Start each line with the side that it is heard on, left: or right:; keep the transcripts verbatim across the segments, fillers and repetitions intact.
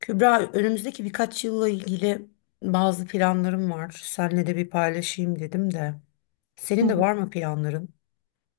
left: Kübra, önümüzdeki birkaç yılla ilgili bazı planlarım var. Seninle de bir paylaşayım dedim de.
right: Hı
left: Senin de
right: hı.
left: var mı planların?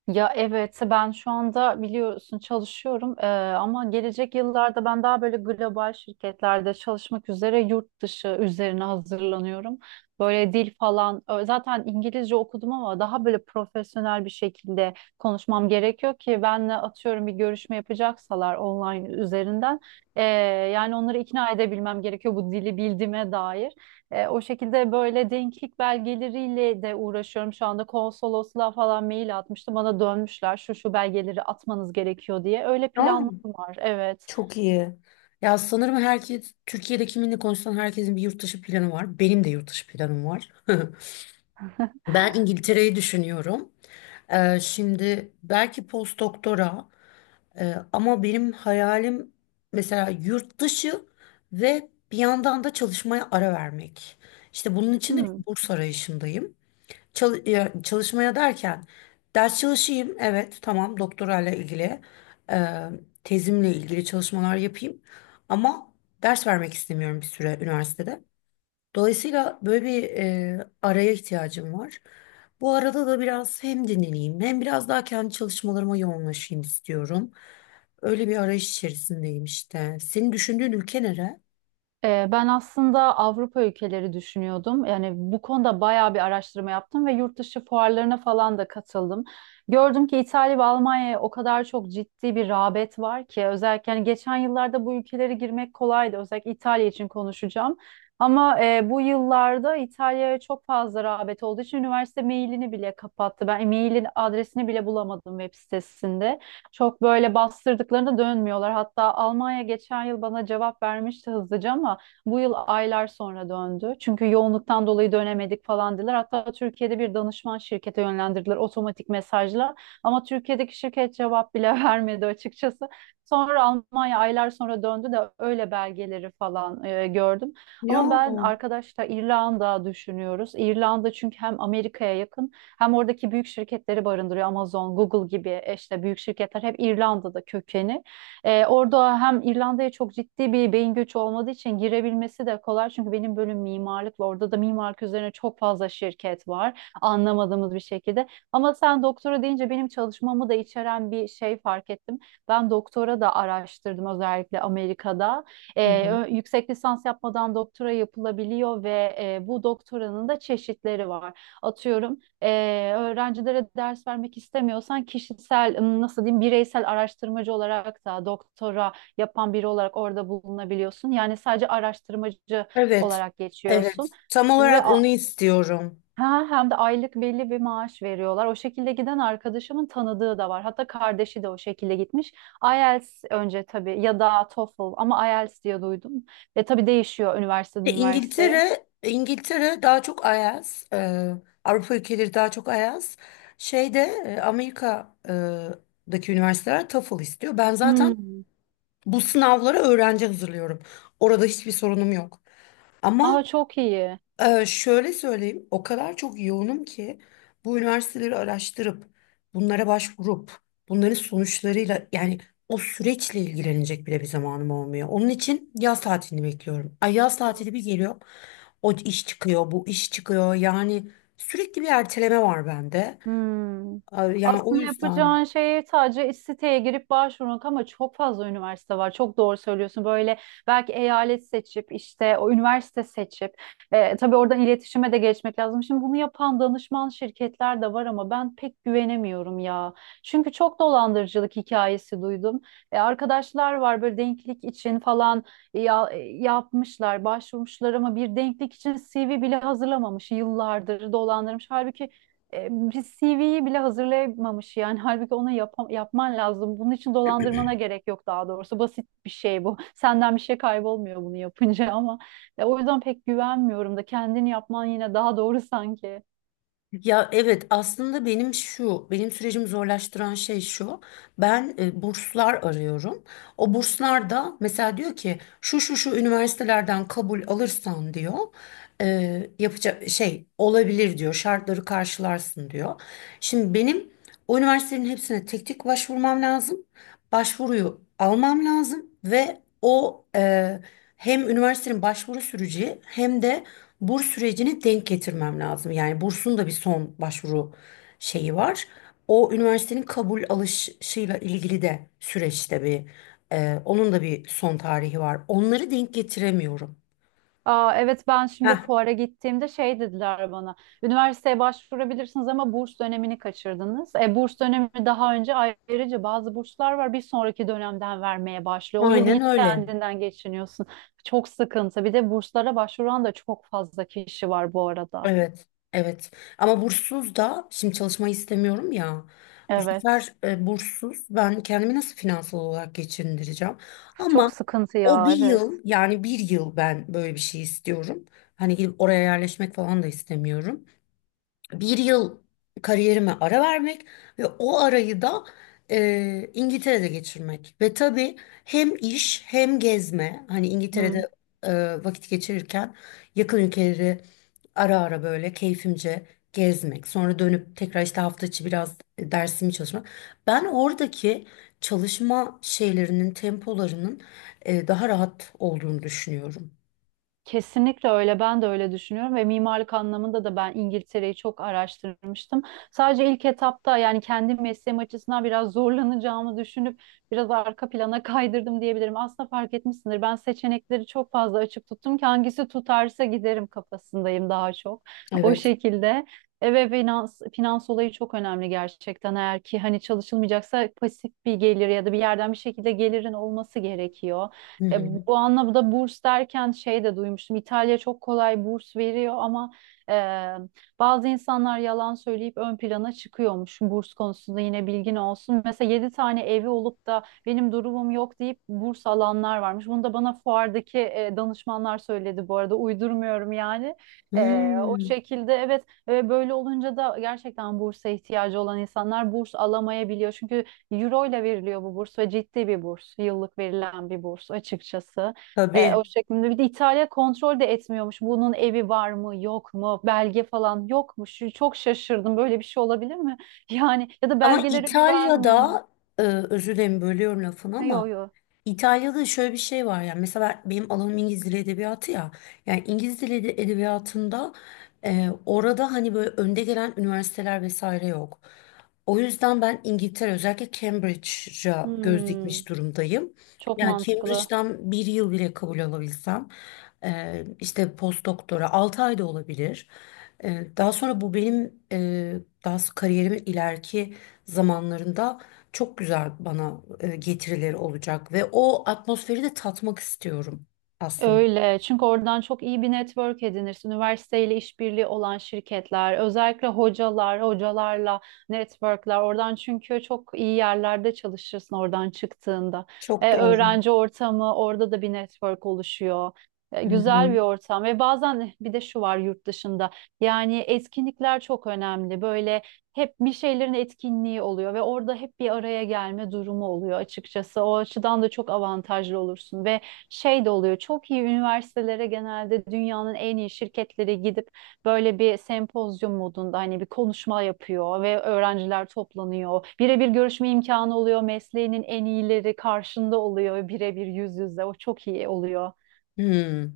right: Ya evet ben şu anda biliyorsun çalışıyorum Ee, ama gelecek yıllarda ben daha böyle global şirketlerde çalışmak üzere yurt dışı üzerine hazırlanıyorum. Böyle dil falan ö- zaten İngilizce okudum ama daha böyle profesyonel bir şekilde konuşmam gerekiyor ki benle atıyorum bir görüşme yapacaksalar online üzerinden ee, yani onları ikna edebilmem gerekiyor bu dili bildiğime dair. E, o şekilde böyle denklik belgeleriyle de uğraşıyorum şu anda. Konsolosluğa falan mail atmıştım. Bana dönmüşler şu şu belgeleri atmanız gerekiyor diye. Öyle
left: Aa,
right: planlarım var. Evet.
left: çok iyi. Ya sanırım herkes, Türkiye'de kiminle konuşsan herkesin bir yurt dışı planı var. Benim de yurt dışı planım var. Ben İngiltere'yi düşünüyorum. Ee, şimdi belki post doktora Ee, ama benim hayalim mesela yurt dışı ve bir yandan da çalışmaya ara vermek. İşte bunun için de bir
right: Hmm.
left: burs arayışındayım. Çal- ya, çalışmaya derken ders çalışayım, evet tamam doktorayla ilgili, e, tezimle ilgili çalışmalar yapayım. Ama ders vermek istemiyorum bir süre üniversitede. Dolayısıyla böyle bir e, araya ihtiyacım var. Bu arada da biraz hem dinleneyim hem biraz daha kendi çalışmalarıma yoğunlaşayım istiyorum. Öyle bir arayış içerisindeyim işte. Senin düşündüğün ülke nere?
right: Ee, Ben aslında Avrupa ülkeleri düşünüyordum. Yani bu konuda bayağı bir araştırma yaptım ve yurt dışı fuarlarına falan da katıldım. Gördüm ki İtalya ve Almanya'ya o kadar çok ciddi bir rağbet var ki, özellikle yani geçen yıllarda bu ülkelere girmek kolaydı. Özellikle İtalya için konuşacağım. Ama e, bu yıllarda İtalya'ya çok fazla rağbet olduğu için üniversite mailini bile kapattı. Ben mailin adresini bile bulamadım web sitesinde. Çok böyle bastırdıklarında dönmüyorlar. Hatta Almanya geçen yıl bana cevap vermişti hızlıca ama bu yıl aylar sonra döndü. Çünkü yoğunluktan dolayı dönemedik falan dediler. Hatta Türkiye'de bir danışman şirkete yönlendirdiler otomatik mesajla. Ama Türkiye'deki şirket cevap bile vermedi açıkçası. Sonra Almanya aylar sonra döndü de öyle belgeleri falan e, gördüm.
left: Ya.
right: Ama ben arkadaşlar İrlanda düşünüyoruz. İrlanda çünkü hem Amerika'ya yakın hem oradaki büyük şirketleri barındırıyor. Amazon, Google gibi e, işte büyük şirketler hep İrlanda'da kökeni. Ee, orada hem İrlanda'ya çok ciddi bir beyin göçü olmadığı için girebilmesi de kolay. Çünkü benim bölüm mimarlık ve orada da mimarlık üzerine çok fazla şirket var. Anlamadığımız bir şekilde. Ama sen doktora deyince benim çalışmamı da içeren bir şey fark ettim. Ben doktora da araştırdım özellikle Amerika'da.
left: Hı
right: Ee,
left: hı.
right: ö- yüksek lisans yapmadan doktora yapılabiliyor ve e, bu doktoranın da çeşitleri var. Atıyorum ee, öğrencilere ders vermek istemiyorsan kişisel, ım, nasıl diyeyim, bireysel araştırmacı olarak da doktora yapan biri olarak orada bulunabiliyorsun. Yani sadece araştırmacı
left: Evet.
right: olarak geçiyorsun
left: Evet. Tam
right: ve
left: olarak
right: a-
left: onu istiyorum.
right: ha, hem de aylık belli bir maaş veriyorlar. O şekilde giden arkadaşımın tanıdığı da var. Hatta kardeşi de o şekilde gitmiş. IELTS önce tabii ya da TOEFL ama IELTS diye duydum. Ve tabii değişiyor üniversiteden
left: E,
right: üniversiteye.
left: İngiltere, İngiltere daha çok ayaz. e, Avrupa ülkeleri daha çok ayaz. Şeyde e, Amerika'daki üniversiteler TOEFL istiyor. Ben zaten
right: Hmm.
left: bu sınavlara öğrenci hazırlıyorum. Orada hiçbir sorunum yok. Ama
right: Aa, çok iyi.
left: e, şöyle söyleyeyim, o kadar çok yoğunum ki bu üniversiteleri araştırıp, bunlara başvurup, bunların sonuçlarıyla yani o süreçle ilgilenecek bile bir zamanım olmuyor. Onun için yaz tatilini bekliyorum. Ay yaz tatili bir geliyor, o iş çıkıyor, bu iş çıkıyor. Yani sürekli bir erteleme var bende.
right: Hmm.
left: Ay, yani o
right: Aslında
left: yüzden.
right: yapacağın şey sadece iş siteye girip başvurmak ama çok fazla üniversite var. Çok doğru söylüyorsun. Böyle belki eyalet seçip işte o üniversite seçip e, tabii oradan iletişime de geçmek lazım. Şimdi bunu yapan danışman şirketler de var ama ben pek güvenemiyorum ya. Çünkü çok dolandırıcılık hikayesi duydum. E, arkadaşlar var böyle denklik için falan ya, e, yapmışlar, başvurmuşlar ama bir denklik için C V bile hazırlamamış. Yıllardır dolandırmış. Halbuki e, bir C V'yi bile hazırlayamamış yani, halbuki ona yapam- yapman lazım. Bunun için dolandırmana gerek yok daha doğrusu. Basit bir şey bu. Senden bir şey kaybolmuyor bunu yapınca ama ya, o yüzden pek güvenmiyorum da, kendini yapman yine daha doğru sanki.
left: Ya evet aslında benim şu benim sürecimi zorlaştıran şey şu, ben e, burslar arıyorum, o burslar da mesela diyor ki şu şu şu üniversitelerden kabul alırsan diyor, e, yapacak şey olabilir diyor, şartları karşılarsın diyor. Şimdi benim o üniversitelerin hepsine tek tek başvurmam lazım, başvuruyu almam lazım ve o e, hem üniversitenin başvuru süreci hem de burs sürecini denk getirmem lazım. Yani bursun da bir son başvuru şeyi var. O üniversitenin kabul alışıyla ilgili de süreçte bir e, onun da bir son tarihi var. Onları denk getiremiyorum.
right: Aa, evet ben şimdi
left: Heh,
right: fuara gittiğimde şey dediler bana. Üniversiteye başvurabilirsiniz ama burs dönemini kaçırdınız. E, burs dönemi daha önce, ayrıca bazı burslar var bir sonraki dönemden vermeye başlıyor. O yıl
left: aynen
right: yine
left: öyle.
right: kendinden geçiniyorsun. Çok sıkıntı. Bir de burslara başvuran da çok fazla kişi var bu arada.
left: Evet, evet. Ama burssuz da şimdi çalışmayı istemiyorum ya. Bu
right: Evet.
left: sefer e, burssuz ben kendimi nasıl finansal olarak geçindireceğim?
right: Çok
left: Ama
right: sıkıntı
left: o
right: ya,
left: bir
right: evet.
left: yıl yani bir yıl ben böyle bir şey istiyorum. Hani gidip oraya yerleşmek falan da istemiyorum, bir yıl kariyerime ara vermek ve o arayı da e, İngiltere'de geçirmek. Ve tabii hem iş hem gezme. Hani İngiltere'de
right: Hı.
left: e, vakit geçirirken yakın ülkeleri ara ara böyle keyfimce gezmek. Sonra dönüp tekrar işte hafta içi biraz dersimi çalışmak. Ben oradaki çalışma şeylerinin, tempolarının e, daha rahat olduğunu düşünüyorum.
right: Kesinlikle öyle. Ben de öyle düşünüyorum ve mimarlık anlamında da ben İngiltere'yi çok araştırmıştım. Sadece ilk etapta yani kendi mesleğim açısından biraz zorlanacağımı düşünüp biraz arka plana kaydırdım diyebilirim. Aslında fark etmişsindir. Ben seçenekleri çok fazla açık tuttum ki hangisi tutarsa giderim kafasındayım daha çok. O
left: Evet.
right: şekilde. E, Ve finans, finans olayı çok önemli gerçekten. Eğer ki hani çalışılmayacaksa pasif bir gelir ya da bir yerden bir şekilde gelirin olması gerekiyor.
left: Hı
right: E,
left: hı.
right: bu anlamda burs derken şey de duymuştum. İtalya çok kolay burs veriyor ama e, bazı insanlar yalan söyleyip ön plana çıkıyormuş. Burs konusunda yine bilgin olsun. Mesela yedi tane evi olup da benim durumum yok deyip burs alanlar varmış. Bunu da bana fuardaki e, danışmanlar söyledi bu arada. Uydurmuyorum yani. E, o
left: Hmm.
right: şekilde, evet, e, böyle olunca da gerçekten bursa ihtiyacı olan insanlar burs alamayabiliyor. Çünkü Euro ile veriliyor bu burs ve ciddi bir burs. Yıllık verilen bir burs açıkçası. Ee, o
left: Tabii.
right: şeklinde. Bir de İtalya kontrol de etmiyormuş. Bunun evi var mı, yok mu, belge falan yok yokmuş. Çok şaşırdım. Böyle bir şey olabilir mi? Yani ya da
left: Ama
right: belgelere güvenmiyor mu?
left: İtalya'da e, özür dilerim bölüyorum lafını ama
right: Yok, yok.
left: İtalya'da şöyle bir şey var, yani mesela ben- benim alanım İngiliz Dili Edebiyatı ya, yani İngiliz Dili Ede- Edebiyatı'nda e, orada hani böyle önde gelen üniversiteler vesaire yok. O yüzden ben İngiltere özellikle Cambridge'a göz dikmiş
right: Hmm,
left: durumdayım.
right: çok
left: Yani
right: mantıklı.
left: Cambridge'den bir yıl bile kabul alabilsem e, işte post doktora altı ay da olabilir. E, daha sonra bu benim e, daha s- kariyerimin ileriki zamanlarında çok güzel bana e, getirileri olacak ve o atmosferi de tatmak istiyorum aslında.
right: Öyle. Çünkü oradan çok iyi bir network edinirsin. Üniversiteyle işbirliği olan şirketler, özellikle hocalar, hocalarla networkler. Oradan, çünkü çok iyi yerlerde çalışırsın oradan çıktığında.
left: Çok
right: E,
left: doğru.
right: öğrenci ortamı, orada da bir network oluşuyor. E,
left: Hı hı.
right: güzel bir ortam ve bazen bir de şu var yurt dışında. Yani etkinlikler çok önemli. Böyle hep bir şeylerin etkinliği oluyor ve orada hep bir araya gelme durumu oluyor açıkçası. O açıdan da çok avantajlı olursun ve şey de oluyor. Çok iyi üniversitelere genelde dünyanın en iyi şirketleri gidip böyle bir sempozyum modunda hani bir konuşma yapıyor ve öğrenciler toplanıyor. Birebir görüşme imkanı oluyor. Mesleğinin en iyileri karşında oluyor, birebir yüz yüze. O çok iyi oluyor.
left: Hı.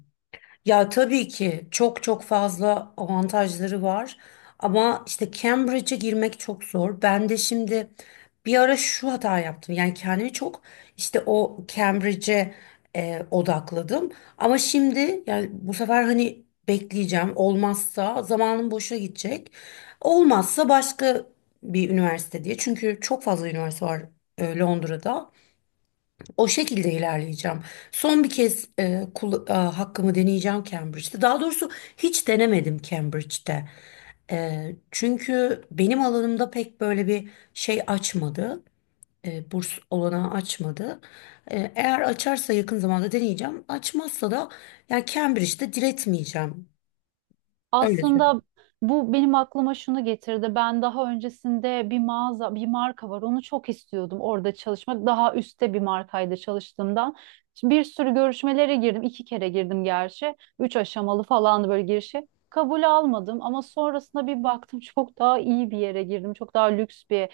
left: Ya tabii ki çok çok fazla avantajları var ama işte Cambridge'e girmek çok zor. Ben de şimdi bir ara şu hata yaptım. Yani kendimi çok işte o Cambridge'e e, odakladım. Ama şimdi yani bu sefer hani bekleyeceğim. Olmazsa zamanım boşa gidecek. Olmazsa başka bir üniversite diye. Çünkü çok fazla üniversite var e, Londra'da. O şekilde ilerleyeceğim. Son bir kez e, kul- e, hakkımı deneyeceğim Cambridge'de. Daha doğrusu hiç denemedim Cambridge'de. E, çünkü benim alanımda pek böyle bir şey açmadı. E, burs olanağı açmadı. E, eğer açarsa yakın zamanda deneyeceğim. Açmazsa da yani Cambridge'de diretmeyeceğim. Öyle söyleyeyim.
right: Aslında bu benim aklıma şunu getirdi. Ben daha öncesinde bir mağaza, bir marka var. Onu çok istiyordum orada çalışmak. Daha üstte bir markaydı çalıştığımdan. Şimdi bir sürü görüşmelere girdim. İki kere girdim gerçi. Üç aşamalı falandı böyle girişi. Kabul almadım ama sonrasında bir baktım çok daha iyi bir yere girdim. Çok daha lüks bir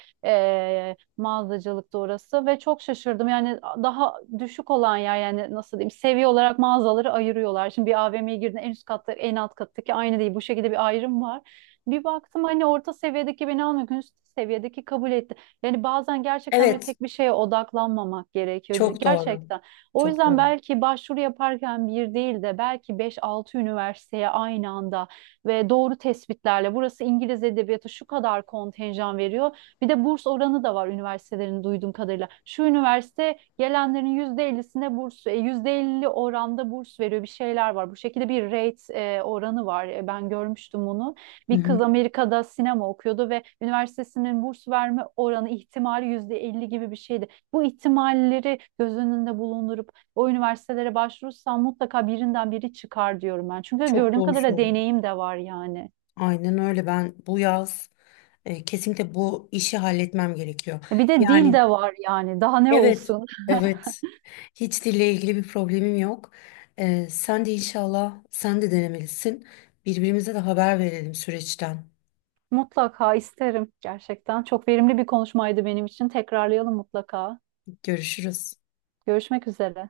right: mağazacılıktı orası ve çok şaşırdım. Yani daha düşük olan yer, yani nasıl diyeyim, seviye olarak mağazaları ayırıyorlar. Şimdi bir A V M'ye girdiğinde en üst katta en alt kattaki aynı değil. Bu şekilde bir ayrım var. Bir baktım hani orta seviyedeki beni almıyor. Üst seviyedeki kabul etti. Yani bazen gerçekten böyle
left: Evet,
right: tek bir şeye odaklanmamak gerekiyor. C-
left: çok doğru.
right: Gerçekten. O
left: Çok
right: yüzden
left: doğru.
right: belki başvuru yaparken bir değil de belki beş altı üniversiteye aynı anda ve doğru tespitlerle, burası İngiliz edebiyatı şu kadar kontenjan veriyor. Bir de burs oranı da var üniversitelerin duyduğum kadarıyla. Şu üniversite gelenlerin yüzde elli'sine burs, e, yüzde elli oranda burs veriyor, bir şeyler var. Bu şekilde bir rate, e, oranı var. E, Ben görmüştüm bunu.
left: Hı
right: Bir
left: hı.
right: kız Amerika'da sinema okuyordu ve üniversitesinin burs verme oranı ihtimali yüzde elli gibi bir şeydi. Bu ihtimalleri göz önünde bulundurup o üniversitelere başvurursam mutlaka birinden biri çıkar diyorum ben. Çünkü
left: Çok
right: gördüğüm
left: doğru
right: kadarıyla
left: söylüyorsun.
right: deneyim de var yani.
left: Aynen öyle. Ben bu yaz e, kesinlikle bu işi halletmem gerekiyor.
right: E, Bir de dil
left: Yani
right: de var yani. Daha ne
left: evet,
right: olsun?
left: evet. Hiç dille ilgili bir problemim yok. E, sen de inşallah sen de denemelisin. Birbirimize de haber verelim süreçten.
right: Mutlaka isterim gerçekten. Çok verimli bir konuşmaydı benim için. Tekrarlayalım mutlaka.
left: Görüşürüz.
right: Görüşmek üzere.